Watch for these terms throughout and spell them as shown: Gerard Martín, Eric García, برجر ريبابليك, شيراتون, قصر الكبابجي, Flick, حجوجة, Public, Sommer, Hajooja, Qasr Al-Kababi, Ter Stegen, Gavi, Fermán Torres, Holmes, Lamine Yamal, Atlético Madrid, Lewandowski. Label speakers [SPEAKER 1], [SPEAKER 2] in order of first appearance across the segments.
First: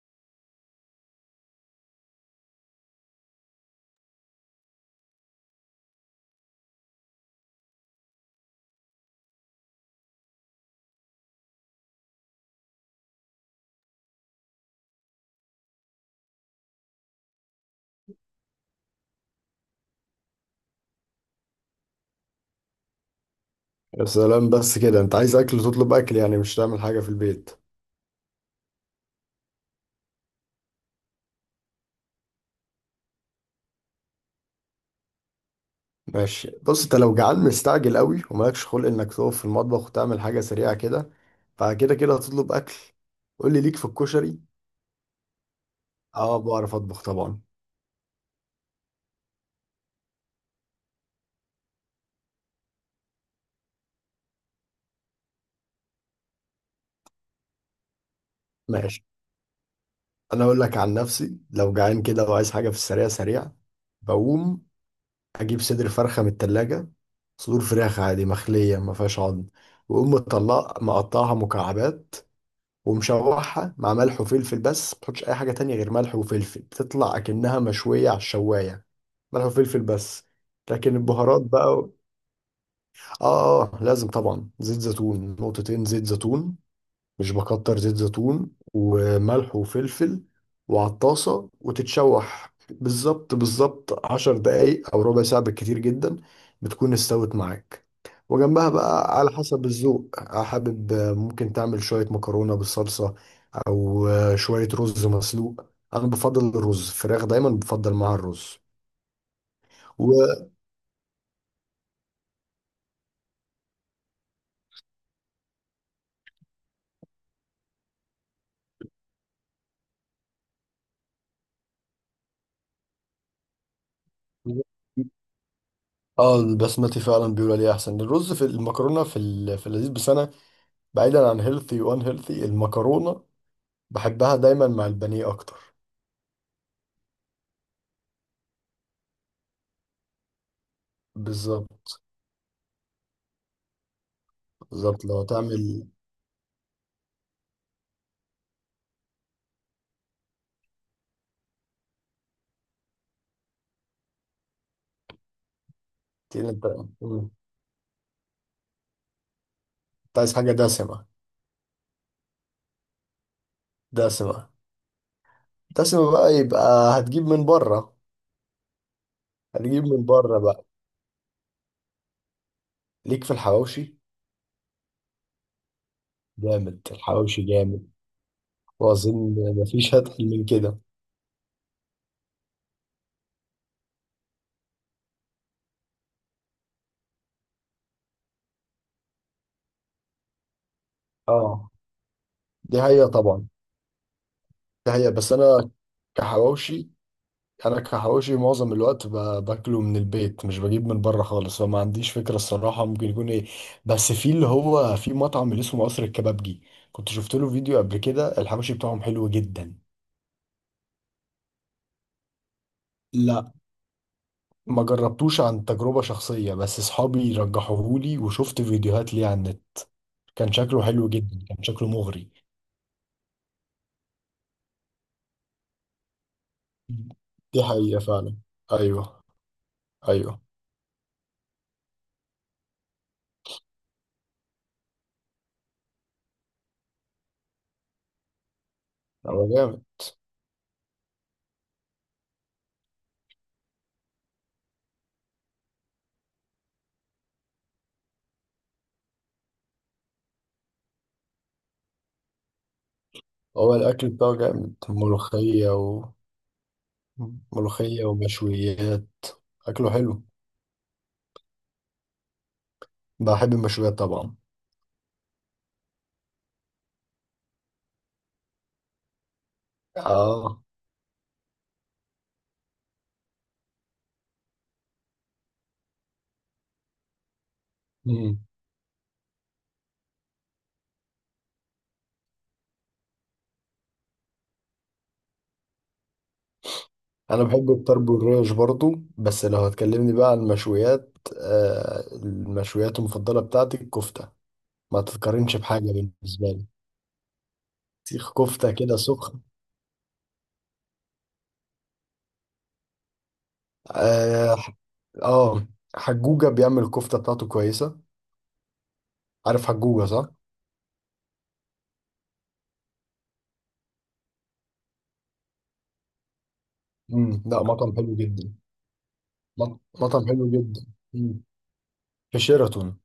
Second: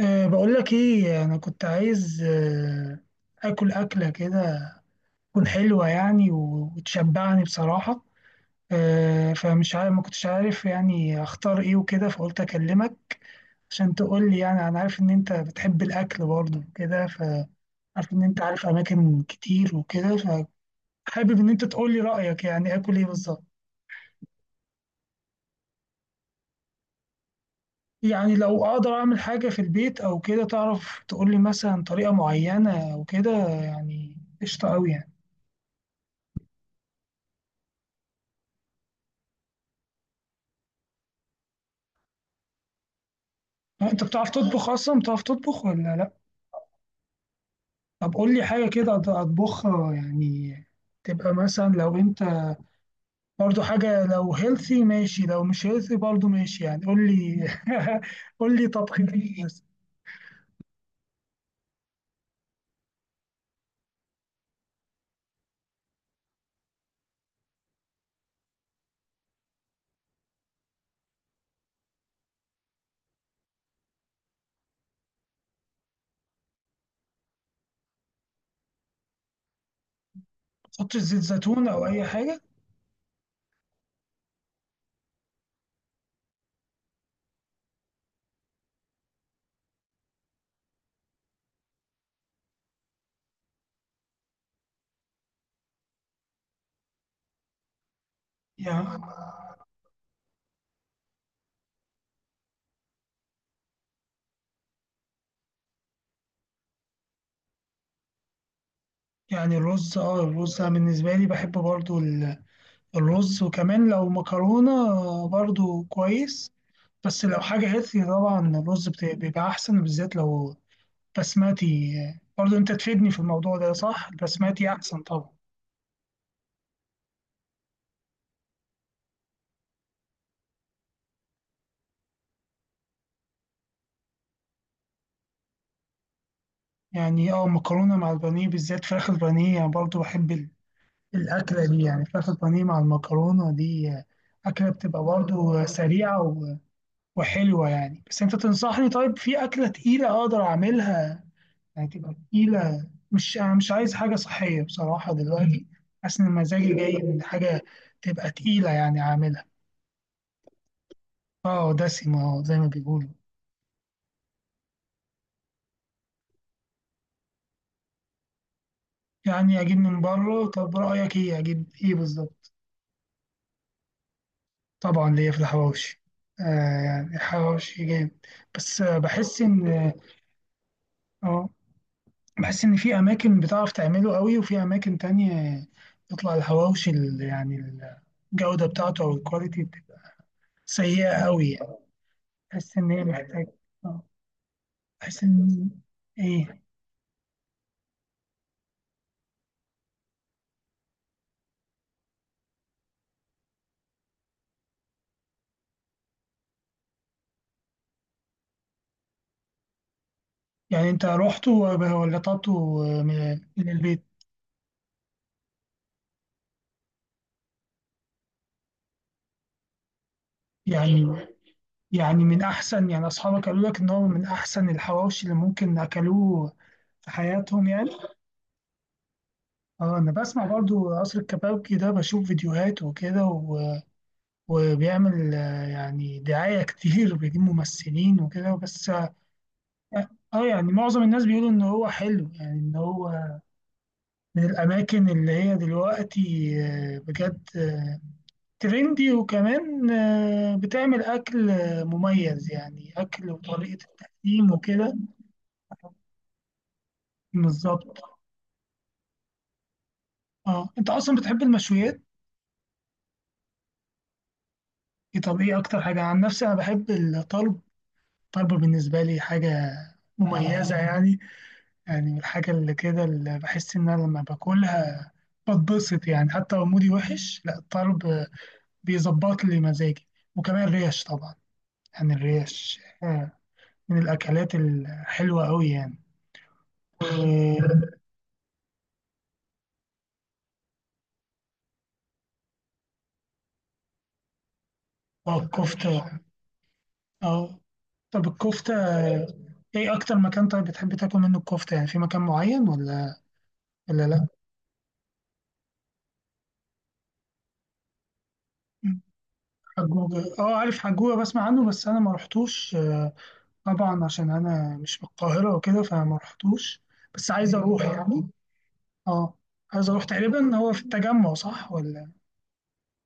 [SPEAKER 1] بقول لك ايه، انا كنت عايز اكل اكله كده تكون حلوه يعني وتشبعني بصراحه. فمش عارف، ما كنتش عارف يعني اختار ايه وكده، فقلت اكلمك عشان تقول لي. يعني انا عارف ان انت بتحب الاكل برضه وكده، فعارف ان انت عارف اماكن كتير وكده. فحابب ان انت تقول لي رايك يعني اكل ايه بالظبط.
[SPEAKER 2] يا سلام بس كده، انت عايز اكل، تطلب اكل يعني مش تعمل حاجه في البيت.
[SPEAKER 1] يعني لو اقدر اعمل حاجه في البيت او كده تعرف تقول لي مثلا طريقه معينه او كده، يعني قشطه قوي يعني.
[SPEAKER 2] ماشي، بص، انت لو جعان مستعجل قوي ومالكش خلق انك تقف في المطبخ وتعمل حاجه سريعه كده، فكده كده هتطلب اكل. قول لي، ليك في
[SPEAKER 1] آه، انت بتعرف
[SPEAKER 2] الكشري؟
[SPEAKER 1] تطبخ اصلا، بتعرف تطبخ ولا لا؟
[SPEAKER 2] اه، بعرف اطبخ طبعا.
[SPEAKER 1] طب قول لي حاجه كده اطبخها يعني. تبقى مثلا لو انت برضو حاجه، لو هيلثي ماشي، لو مش هيلثي برضو ماشي، يعني قول لي قول لي
[SPEAKER 2] ماشي،
[SPEAKER 1] طبختين بس.
[SPEAKER 2] انا اقول لك عن نفسي، لو جعان كده وعايز حاجه في السريع سريع بقوم اجيب صدر فرخه من التلاجة. صدور فراخ عادي مخليه ما فيهاش عظم، واقوم مطلع مقطعها مكعبات ومشوحها مع ملح وفلفل. بس ما تحطش اي حاجه تانية غير ملح وفلفل، بتطلع اكنها مشويه على الشوايه. ملح وفلفل بس.
[SPEAKER 1] ما
[SPEAKER 2] لكن
[SPEAKER 1] تحطش زيت
[SPEAKER 2] البهارات
[SPEAKER 1] زيتون
[SPEAKER 2] بقى
[SPEAKER 1] او اي حاجه.
[SPEAKER 2] لازم طبعا زيت زيتون، نقطتين زيت زيتون. مش بكتر، زيت زيتون وملح وفلفل، وعلى الطاسة وتتشوح بالظبط بالظبط 10 دقايق أو ربع ساعة بالكتير جدا. بتكون استوت معاك. وجنبها
[SPEAKER 1] يعني
[SPEAKER 2] بقى على حسب الذوق، حابب ممكن تعمل شوية مكرونة بالصلصة أو شوية رز مسلوق. أنا بفضل الرز، فراخ دايما بفضل معاها الرز
[SPEAKER 1] يعني الرز،
[SPEAKER 2] و...
[SPEAKER 1] الرز أنا بالنسبه لي بحب برضو الرز، وكمان لو مكرونه برضو كويس. بس لو حاجه هيلثي، طبعا الرز بيبقى احسن، بالذات لو بسماتي. برضه انت تفيدني في الموضوع ده، صح، البسماتي احسن طبعا.
[SPEAKER 2] اه، البسمتي فعلا بيقول عليه احسن الرز في المكرونه في اللذيذ. بس انا بعيدا عن هيلثي، وان هيلثي المكرونه بحبها دايما مع البانيه اكتر.
[SPEAKER 1] يعني مكرونه مع البانيه، بالذات فراخ البانيه، يعني برضه بحب الاكله دي،
[SPEAKER 2] بالظبط.
[SPEAKER 1] يعني فراخ البانيه مع المكرونه دي. اكله بتبقى
[SPEAKER 2] بالظبط لو
[SPEAKER 1] برضه
[SPEAKER 2] تعمل
[SPEAKER 1] سريعه وحلوه يعني. بس انت تنصحني طيب في اكله تقيله اقدر اعملها؟ يعني تبقى تقيله، مش، انا مش عايز حاجه صحيه بصراحه دلوقتي، حاسس ان
[SPEAKER 2] تقيل انت.
[SPEAKER 1] مزاجي جاي من
[SPEAKER 2] مم.
[SPEAKER 1] حاجه تبقى تقيله يعني اعملها.
[SPEAKER 2] انت عايز حاجه دسمه؟
[SPEAKER 1] اه، دسمه، اه، زي ما بيقولوا.
[SPEAKER 2] دسمه دسمه بقى، يبقى هتجيب من بره.
[SPEAKER 1] يعني اجيب من بره،
[SPEAKER 2] بقى،
[SPEAKER 1] طب رايك ايه، اجيب ايه بالظبط؟
[SPEAKER 2] ليك في الحواوشي.
[SPEAKER 1] طبعا ليا في الحواوشي. آه،
[SPEAKER 2] جامد
[SPEAKER 1] يعني
[SPEAKER 2] الحواوشي،
[SPEAKER 1] الحواوشي
[SPEAKER 2] جامد.
[SPEAKER 1] جامد، بس
[SPEAKER 2] واظن
[SPEAKER 1] بحس ان،
[SPEAKER 2] مفيش هتحل من كده.
[SPEAKER 1] اه بحس ان في اماكن بتعرف تعمله قوي وفي اماكن تانية بيطلع الحواوشي يعني الجوده بتاعته او الكواليتي بتبقى سيئه قوي
[SPEAKER 2] اه،
[SPEAKER 1] يعني. بحس
[SPEAKER 2] دي
[SPEAKER 1] ان هي
[SPEAKER 2] حقيقه
[SPEAKER 1] محتاج،
[SPEAKER 2] طبعا.
[SPEAKER 1] آه،
[SPEAKER 2] دي حقيقه،
[SPEAKER 1] بحس
[SPEAKER 2] بس
[SPEAKER 1] ان
[SPEAKER 2] انا
[SPEAKER 1] ايه.
[SPEAKER 2] كحواوشي كحواوشي معظم الوقت باكله من البيت، مش بجيب من بره خالص، فما عنديش فكره الصراحه ممكن يكون ايه. بس في اللي هو في مطعم اللي اسمه قصر الكبابجي، كنت شفت له فيديو قبل كده، الحواوشي بتاعهم حلو جدا.
[SPEAKER 1] يعني انت رحت ولا طلبته من
[SPEAKER 2] لا،
[SPEAKER 1] من البيت؟
[SPEAKER 2] ما جربتوش عن تجربه شخصيه، بس اصحابي رجحوهولي وشفت فيديوهات ليه على النت. كان شكله
[SPEAKER 1] يعني
[SPEAKER 2] حلو جدا، كان شكله
[SPEAKER 1] يعني
[SPEAKER 2] مغري.
[SPEAKER 1] من أحسن، يعني أصحابك قالوا لك إن هو من أحسن الحواوشي اللي ممكن أكلوه في
[SPEAKER 2] دي
[SPEAKER 1] حياتهم يعني.
[SPEAKER 2] حقيقه فعلا. ايوه،
[SPEAKER 1] اه، أنا
[SPEAKER 2] ايوه.
[SPEAKER 1] بسمع برضو قصر الكبابجي ده، بشوف فيديوهات وكده وبيعمل يعني دعاية كتير، وبيجيب ممثلين وكده، بس
[SPEAKER 2] هو جامد
[SPEAKER 1] يعني معظم الناس بيقولوا إن هو حلو، يعني إن هو من الأماكن اللي هي دلوقتي، بجد، ترندي، وكمان بتعمل أكل مميز، يعني أكل
[SPEAKER 2] هو
[SPEAKER 1] وطريقة
[SPEAKER 2] الاكل بتاعه
[SPEAKER 1] التقديم
[SPEAKER 2] جامد.
[SPEAKER 1] وكده.
[SPEAKER 2] ملوخيه
[SPEAKER 1] بالظبط.
[SPEAKER 2] ملوخية ومشويات. أكله حلو.
[SPEAKER 1] اه، انت اصلا بتحب المشويات.
[SPEAKER 2] بحب المشويات طبعا.
[SPEAKER 1] إيه، طب ايه اكتر حاجه، عن نفسي انا بحب الطرب، الطرب بالنسبه لي حاجه
[SPEAKER 2] آه.
[SPEAKER 1] مميزه يعني. يعني من الحاجه اللي كده، اللي بحس ان انا لما باكلها بتبسط يعني، حتى لو مودي وحش، لا، الطرب
[SPEAKER 2] مم.
[SPEAKER 1] بيظبط لي مزاجي. وكمان الريش طبعا، يعني الريش من الاكلات الحلوه قوي يعني.
[SPEAKER 2] أنا بحب
[SPEAKER 1] و-
[SPEAKER 2] الطرب والريش برضو. بس لو هتكلمني بقى عن المشويات، المشويات المفضلة بتاعتي الكفتة، ما تتقارنش بحاجة
[SPEAKER 1] والكفته،
[SPEAKER 2] بالنسبة لي.
[SPEAKER 1] اه. طب
[SPEAKER 2] سيخ كفتة
[SPEAKER 1] الكفته،
[SPEAKER 2] كده سخن.
[SPEAKER 1] ايه اكتر مكان طيب بتحب تاكل منه الكفته، يعني في مكان معين ولا لا؟
[SPEAKER 2] آه, آه, حجوجة بيعمل الكفتة بتاعته كويسة. عارف حجوجة،
[SPEAKER 1] حجوجة،
[SPEAKER 2] صح؟
[SPEAKER 1] اه، عارف حجوجة، بسمع عنه، بس انا ما رحتوش، طبعا عشان انا مش من القاهرة وكده، فما رحتوش. بس
[SPEAKER 2] مم.
[SPEAKER 1] عايز
[SPEAKER 2] لا،
[SPEAKER 1] اروح
[SPEAKER 2] مطعم حلو
[SPEAKER 1] يعني،
[SPEAKER 2] جدا.
[SPEAKER 1] اه عايز اروح.
[SPEAKER 2] مطعم حلو
[SPEAKER 1] تقريبا هو في
[SPEAKER 2] جدا.
[SPEAKER 1] التجمع
[SPEAKER 2] مم.
[SPEAKER 1] صح ولا؟
[SPEAKER 2] في شيراتون.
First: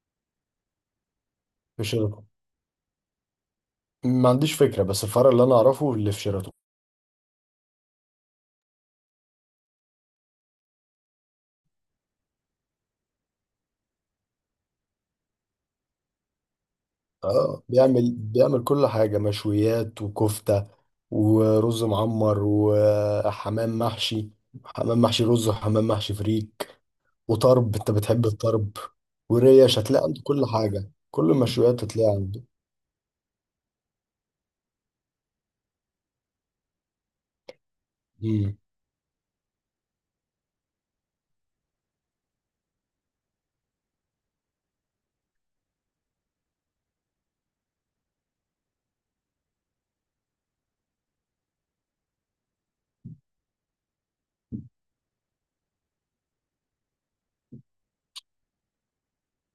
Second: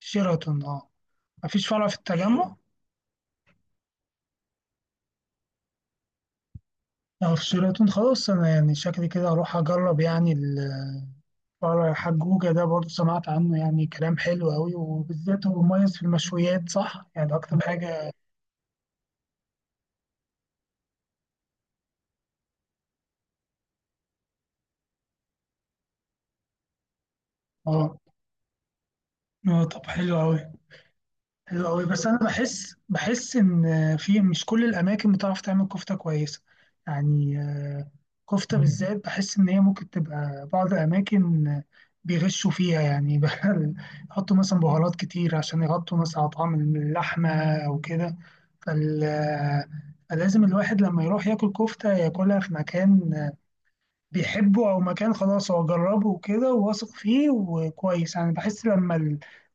[SPEAKER 1] شيراتون، اه. مفيش
[SPEAKER 2] في
[SPEAKER 1] فرع في
[SPEAKER 2] شيراتون
[SPEAKER 1] التجمع؟
[SPEAKER 2] ما عنديش فكرة، بس الفرع اللي أنا أعرفه اللي في شيراتون.
[SPEAKER 1] اه، في شيراتون. خلاص، انا يعني شكلي كده اروح اجرب يعني الفرع. حجوجة ده برضه سمعت عنه يعني كلام حلو قوي، وبالذات هو مميز في المشويات صح يعني اكتر
[SPEAKER 2] اه،
[SPEAKER 1] حاجة.
[SPEAKER 2] بيعمل كل حاجة، مشويات وكفتة ورز معمر وحمام محشي، حمام محشي رز وحمام محشي فريك، وطرب، انت
[SPEAKER 1] اه،
[SPEAKER 2] بتحب الطرب، وريش.
[SPEAKER 1] طب
[SPEAKER 2] هتلاقي
[SPEAKER 1] حلو
[SPEAKER 2] عنده كل
[SPEAKER 1] قوي.
[SPEAKER 2] حاجة، كل
[SPEAKER 1] حلو
[SPEAKER 2] المشويات
[SPEAKER 1] قوي، بس
[SPEAKER 2] هتلاقي
[SPEAKER 1] انا
[SPEAKER 2] عنده.
[SPEAKER 1] بحس ان في مش كل الاماكن بتعرف تعمل كفته كويسه. يعني
[SPEAKER 2] مم.
[SPEAKER 1] كفته بالذات بحس ان هي ممكن تبقى بعض الاماكن بيغشوا فيها يعني بقى. يحطوا مثلا بهارات كتير عشان يغطوا مثلا على طعم اللحمه او كده. فال آه، فلازم الواحد لما يروح ياكل كفته ياكلها في مكان بيحبه، او مكان خلاص هو جربه وكده وواثق فيه وكويس، يعني بحس لما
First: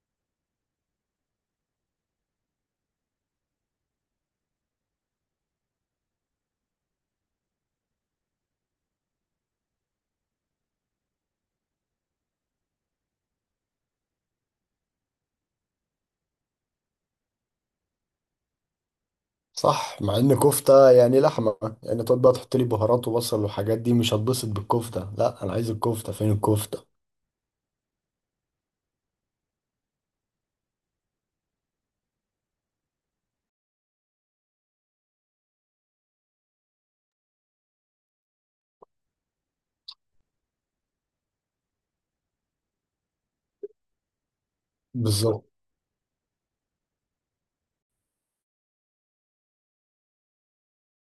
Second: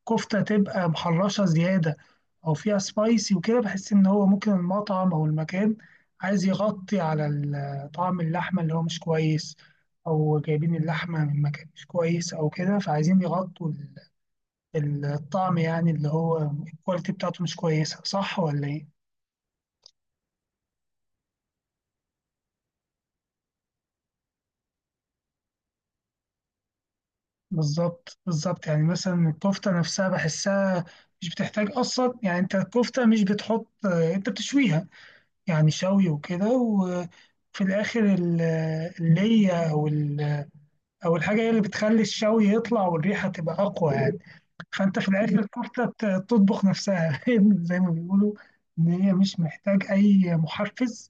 [SPEAKER 1] الكفته تبقى محرشه زياده، او فيها سبايسي وكده، بحس ان هو ممكن المطعم او المكان عايز يغطي على طعم اللحمه اللي هو مش كويس، او جايبين اللحمه من مكان مش كويس او كده، فعايزين يغطوا الطعم يعني اللي هو الكواليتي بتاعته مش كويسه، صح ولا ايه؟
[SPEAKER 2] صح، مع ان كفتة يعني لحمة، يعني تقعد بقى تحط لي بهارات وبصل والحاجات دي؟ مش هتبسط بالكفتة، لا انا عايز الكفتة، فين الكفتة؟
[SPEAKER 1] بالظبط بالظبط، يعني مثلا الكفتة نفسها بحسها مش بتحتاج أصلا، يعني أنت الكفتة مش بتحط، أنت بتشويها يعني شوي وكده، وفي الآخر اللية أو أو الحاجة هي اللي بتخلي الشوي يطلع والريحة تبقى أقوى يعني. فانت في الاخر
[SPEAKER 2] بالظبط.
[SPEAKER 1] الكفته تطبخ نفسها زي ما بيقولوا ان هي مش محتاج اي محفز،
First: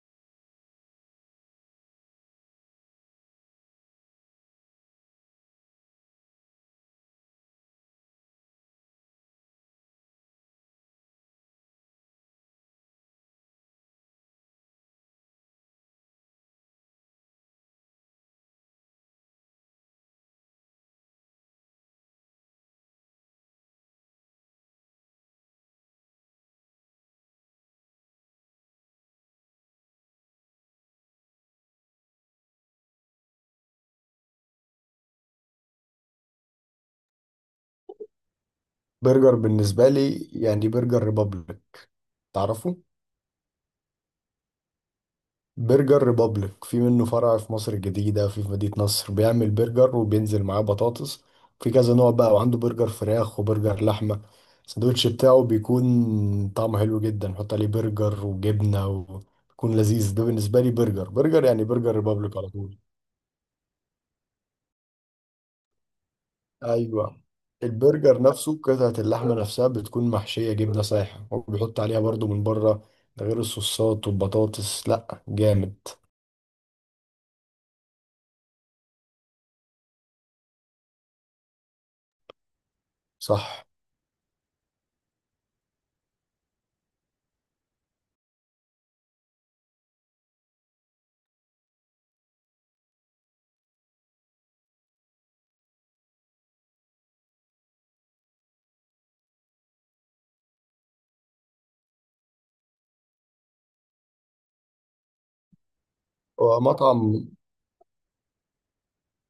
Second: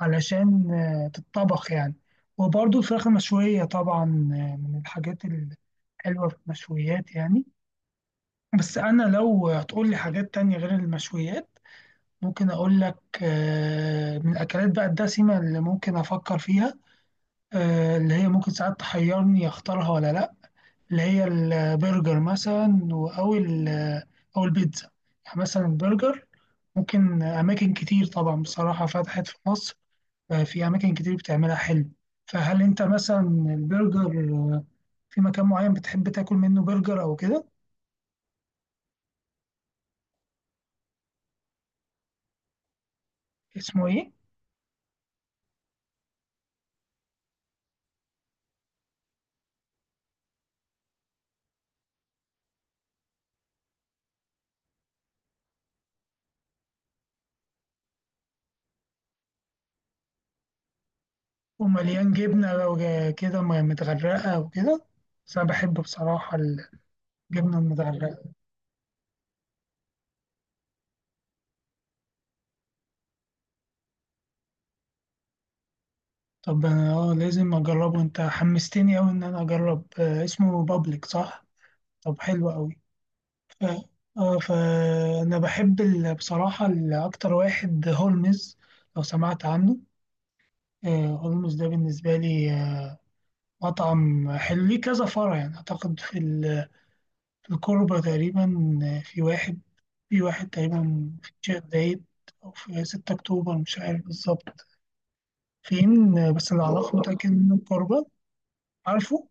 [SPEAKER 1] علشان تتطبخ يعني. وبرضه الفراخ المشويه طبعا من الحاجات الحلوه في المشويات يعني. بس انا لو هتقول لي حاجات تانية غير المشويات، ممكن اقول لك من الاكلات بقى الدسمه اللي ممكن افكر فيها، اللي هي ممكن ساعات تحيرني اختارها ولا لا. اللي هي البرجر مثلا، أو أو البيتزا. يعني مثلا البرجر، ممكن أماكن كتير طبعا بصراحة فتحت في مصر، في أماكن كتير بتعملها حلو. فهل أنت مثلا البرجر آه، في مكان معين بتحب تاكل منه برجر أو كده؟
[SPEAKER 2] برجر بالنسبة لي يعني برجر ريبابليك، تعرفه؟
[SPEAKER 1] اسمه إيه؟
[SPEAKER 2] برجر ريبابليك، في منه فرع في مصر الجديدة، في مدينة نصر. بيعمل برجر وبينزل معاه بطاطس في كذا نوع بقى، وعنده برجر فراخ وبرجر لحمة. الساندوتش بتاعه بيكون طعمه حلو جدا، نحط عليه برجر وجبنة وبيكون لذيذ. ده بالنسبة لي، برجر يعني برجر
[SPEAKER 1] ومليان
[SPEAKER 2] ريبابليك على
[SPEAKER 1] جبنة لو
[SPEAKER 2] طول.
[SPEAKER 1] كده متغرقة وكده، بس أنا بحب بصراحة
[SPEAKER 2] أيوة.
[SPEAKER 1] الجبنة
[SPEAKER 2] البرجر
[SPEAKER 1] المتغرقة.
[SPEAKER 2] نفسه، قطعة اللحمة نفسها بتكون محشية جبنة سايحة وبيحط عليها برضو من بره. ده غير الصوصات والبطاطس، لأ جامد.
[SPEAKER 1] طب أنا لازم أجربه، أنت حمستني أوي إن أنا أجرب، اسمه بابليك صح؟ طب حلو أوي.
[SPEAKER 2] صح.
[SPEAKER 1] اه، فانا بحب بصراحه اكتر واحد هولمز لو سمعت عنه. هولمز ده بالنسبه لي مطعم حلو ليه كذا فرع يعني، اعتقد في في الكوربه تقريبا، آه، في واحد في واحد تقريبا في الشيخ زايد او في 6 اكتوبر مش عارف بالظبط فين، بس اللي اعرفه
[SPEAKER 2] ومطعم،
[SPEAKER 1] متاكد انه الكوربه. عارفه،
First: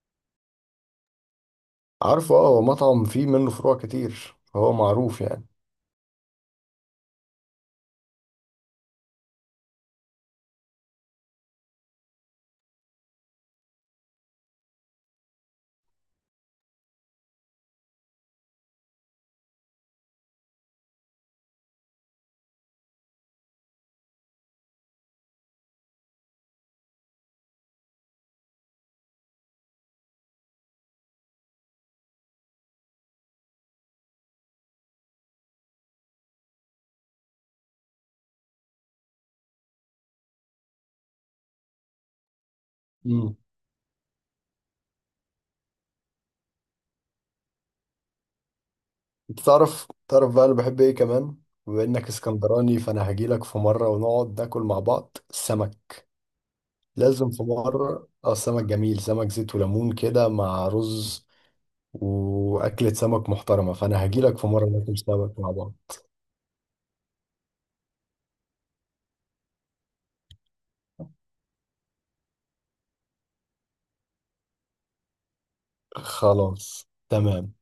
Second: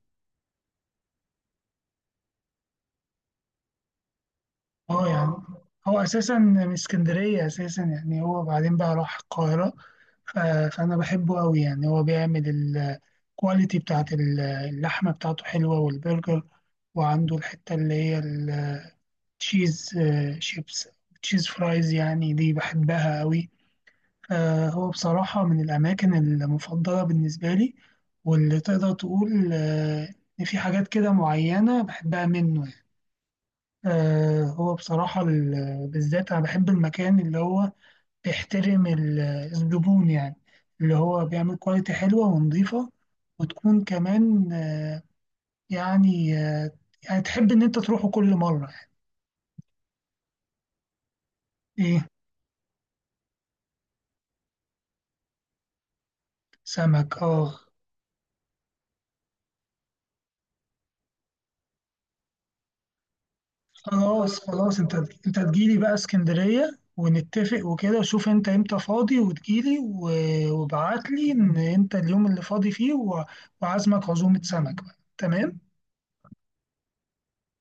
[SPEAKER 2] عارفه؟ اه، هو مطعم فيه منه فروع كتير، فهو
[SPEAKER 1] اه،
[SPEAKER 2] معروف
[SPEAKER 1] يعني
[SPEAKER 2] يعني.
[SPEAKER 1] هو اساسا من اسكندريه اساسا، يعني هو بعدين بقى راح القاهره، ف- فانا بحبه قوي يعني. هو بيعمل الكواليتي بتاعت اللحمة بتاعته حلوة والبرجر، وعنده الحتة اللي هي التشيز آه، شيبس تشيز فرايز يعني دي بحبها قوي. فهو بصراحة من الأماكن المفضلة بالنسبة لي، واللي تقدر تقول إن في حاجات كده معينة بحبها منه يعني. هو بصراحة بالذات أنا بحب المكان اللي هو بيحترم الزبون يعني، اللي هو بيعمل كواليتي حلوة ونظيفة
[SPEAKER 2] امم.
[SPEAKER 1] وتكون كمان، يعني آه، يعني تحب إن أنت تروحه كل مرة يعني.
[SPEAKER 2] انت تعرف، بقى انا بحب ايه كمان؟ بما انك
[SPEAKER 1] إيه،
[SPEAKER 2] اسكندراني، فانا هجيلك في مره ونقعد ناكل مع بعض السمك.
[SPEAKER 1] سمك،
[SPEAKER 2] لازم في
[SPEAKER 1] أه.
[SPEAKER 2] مره، السمك جميل، سمك زيت وليمون كده مع رز. واكلة سمك محترمه، فانا هجيلك
[SPEAKER 1] خلاص
[SPEAKER 2] في مره
[SPEAKER 1] خلاص أنت
[SPEAKER 2] ناكل سمك
[SPEAKER 1] أنت
[SPEAKER 2] مع بعض.
[SPEAKER 1] تجيلي بقى اسكندرية، ونتفق وكده، شوف أنت إمتى فاضي وتجيلي، وابعتلي إن أنت اليوم اللي فاضي فيه، وعازمك عزومة سمك بقى، تمام.
[SPEAKER 2] خلاص، تمام.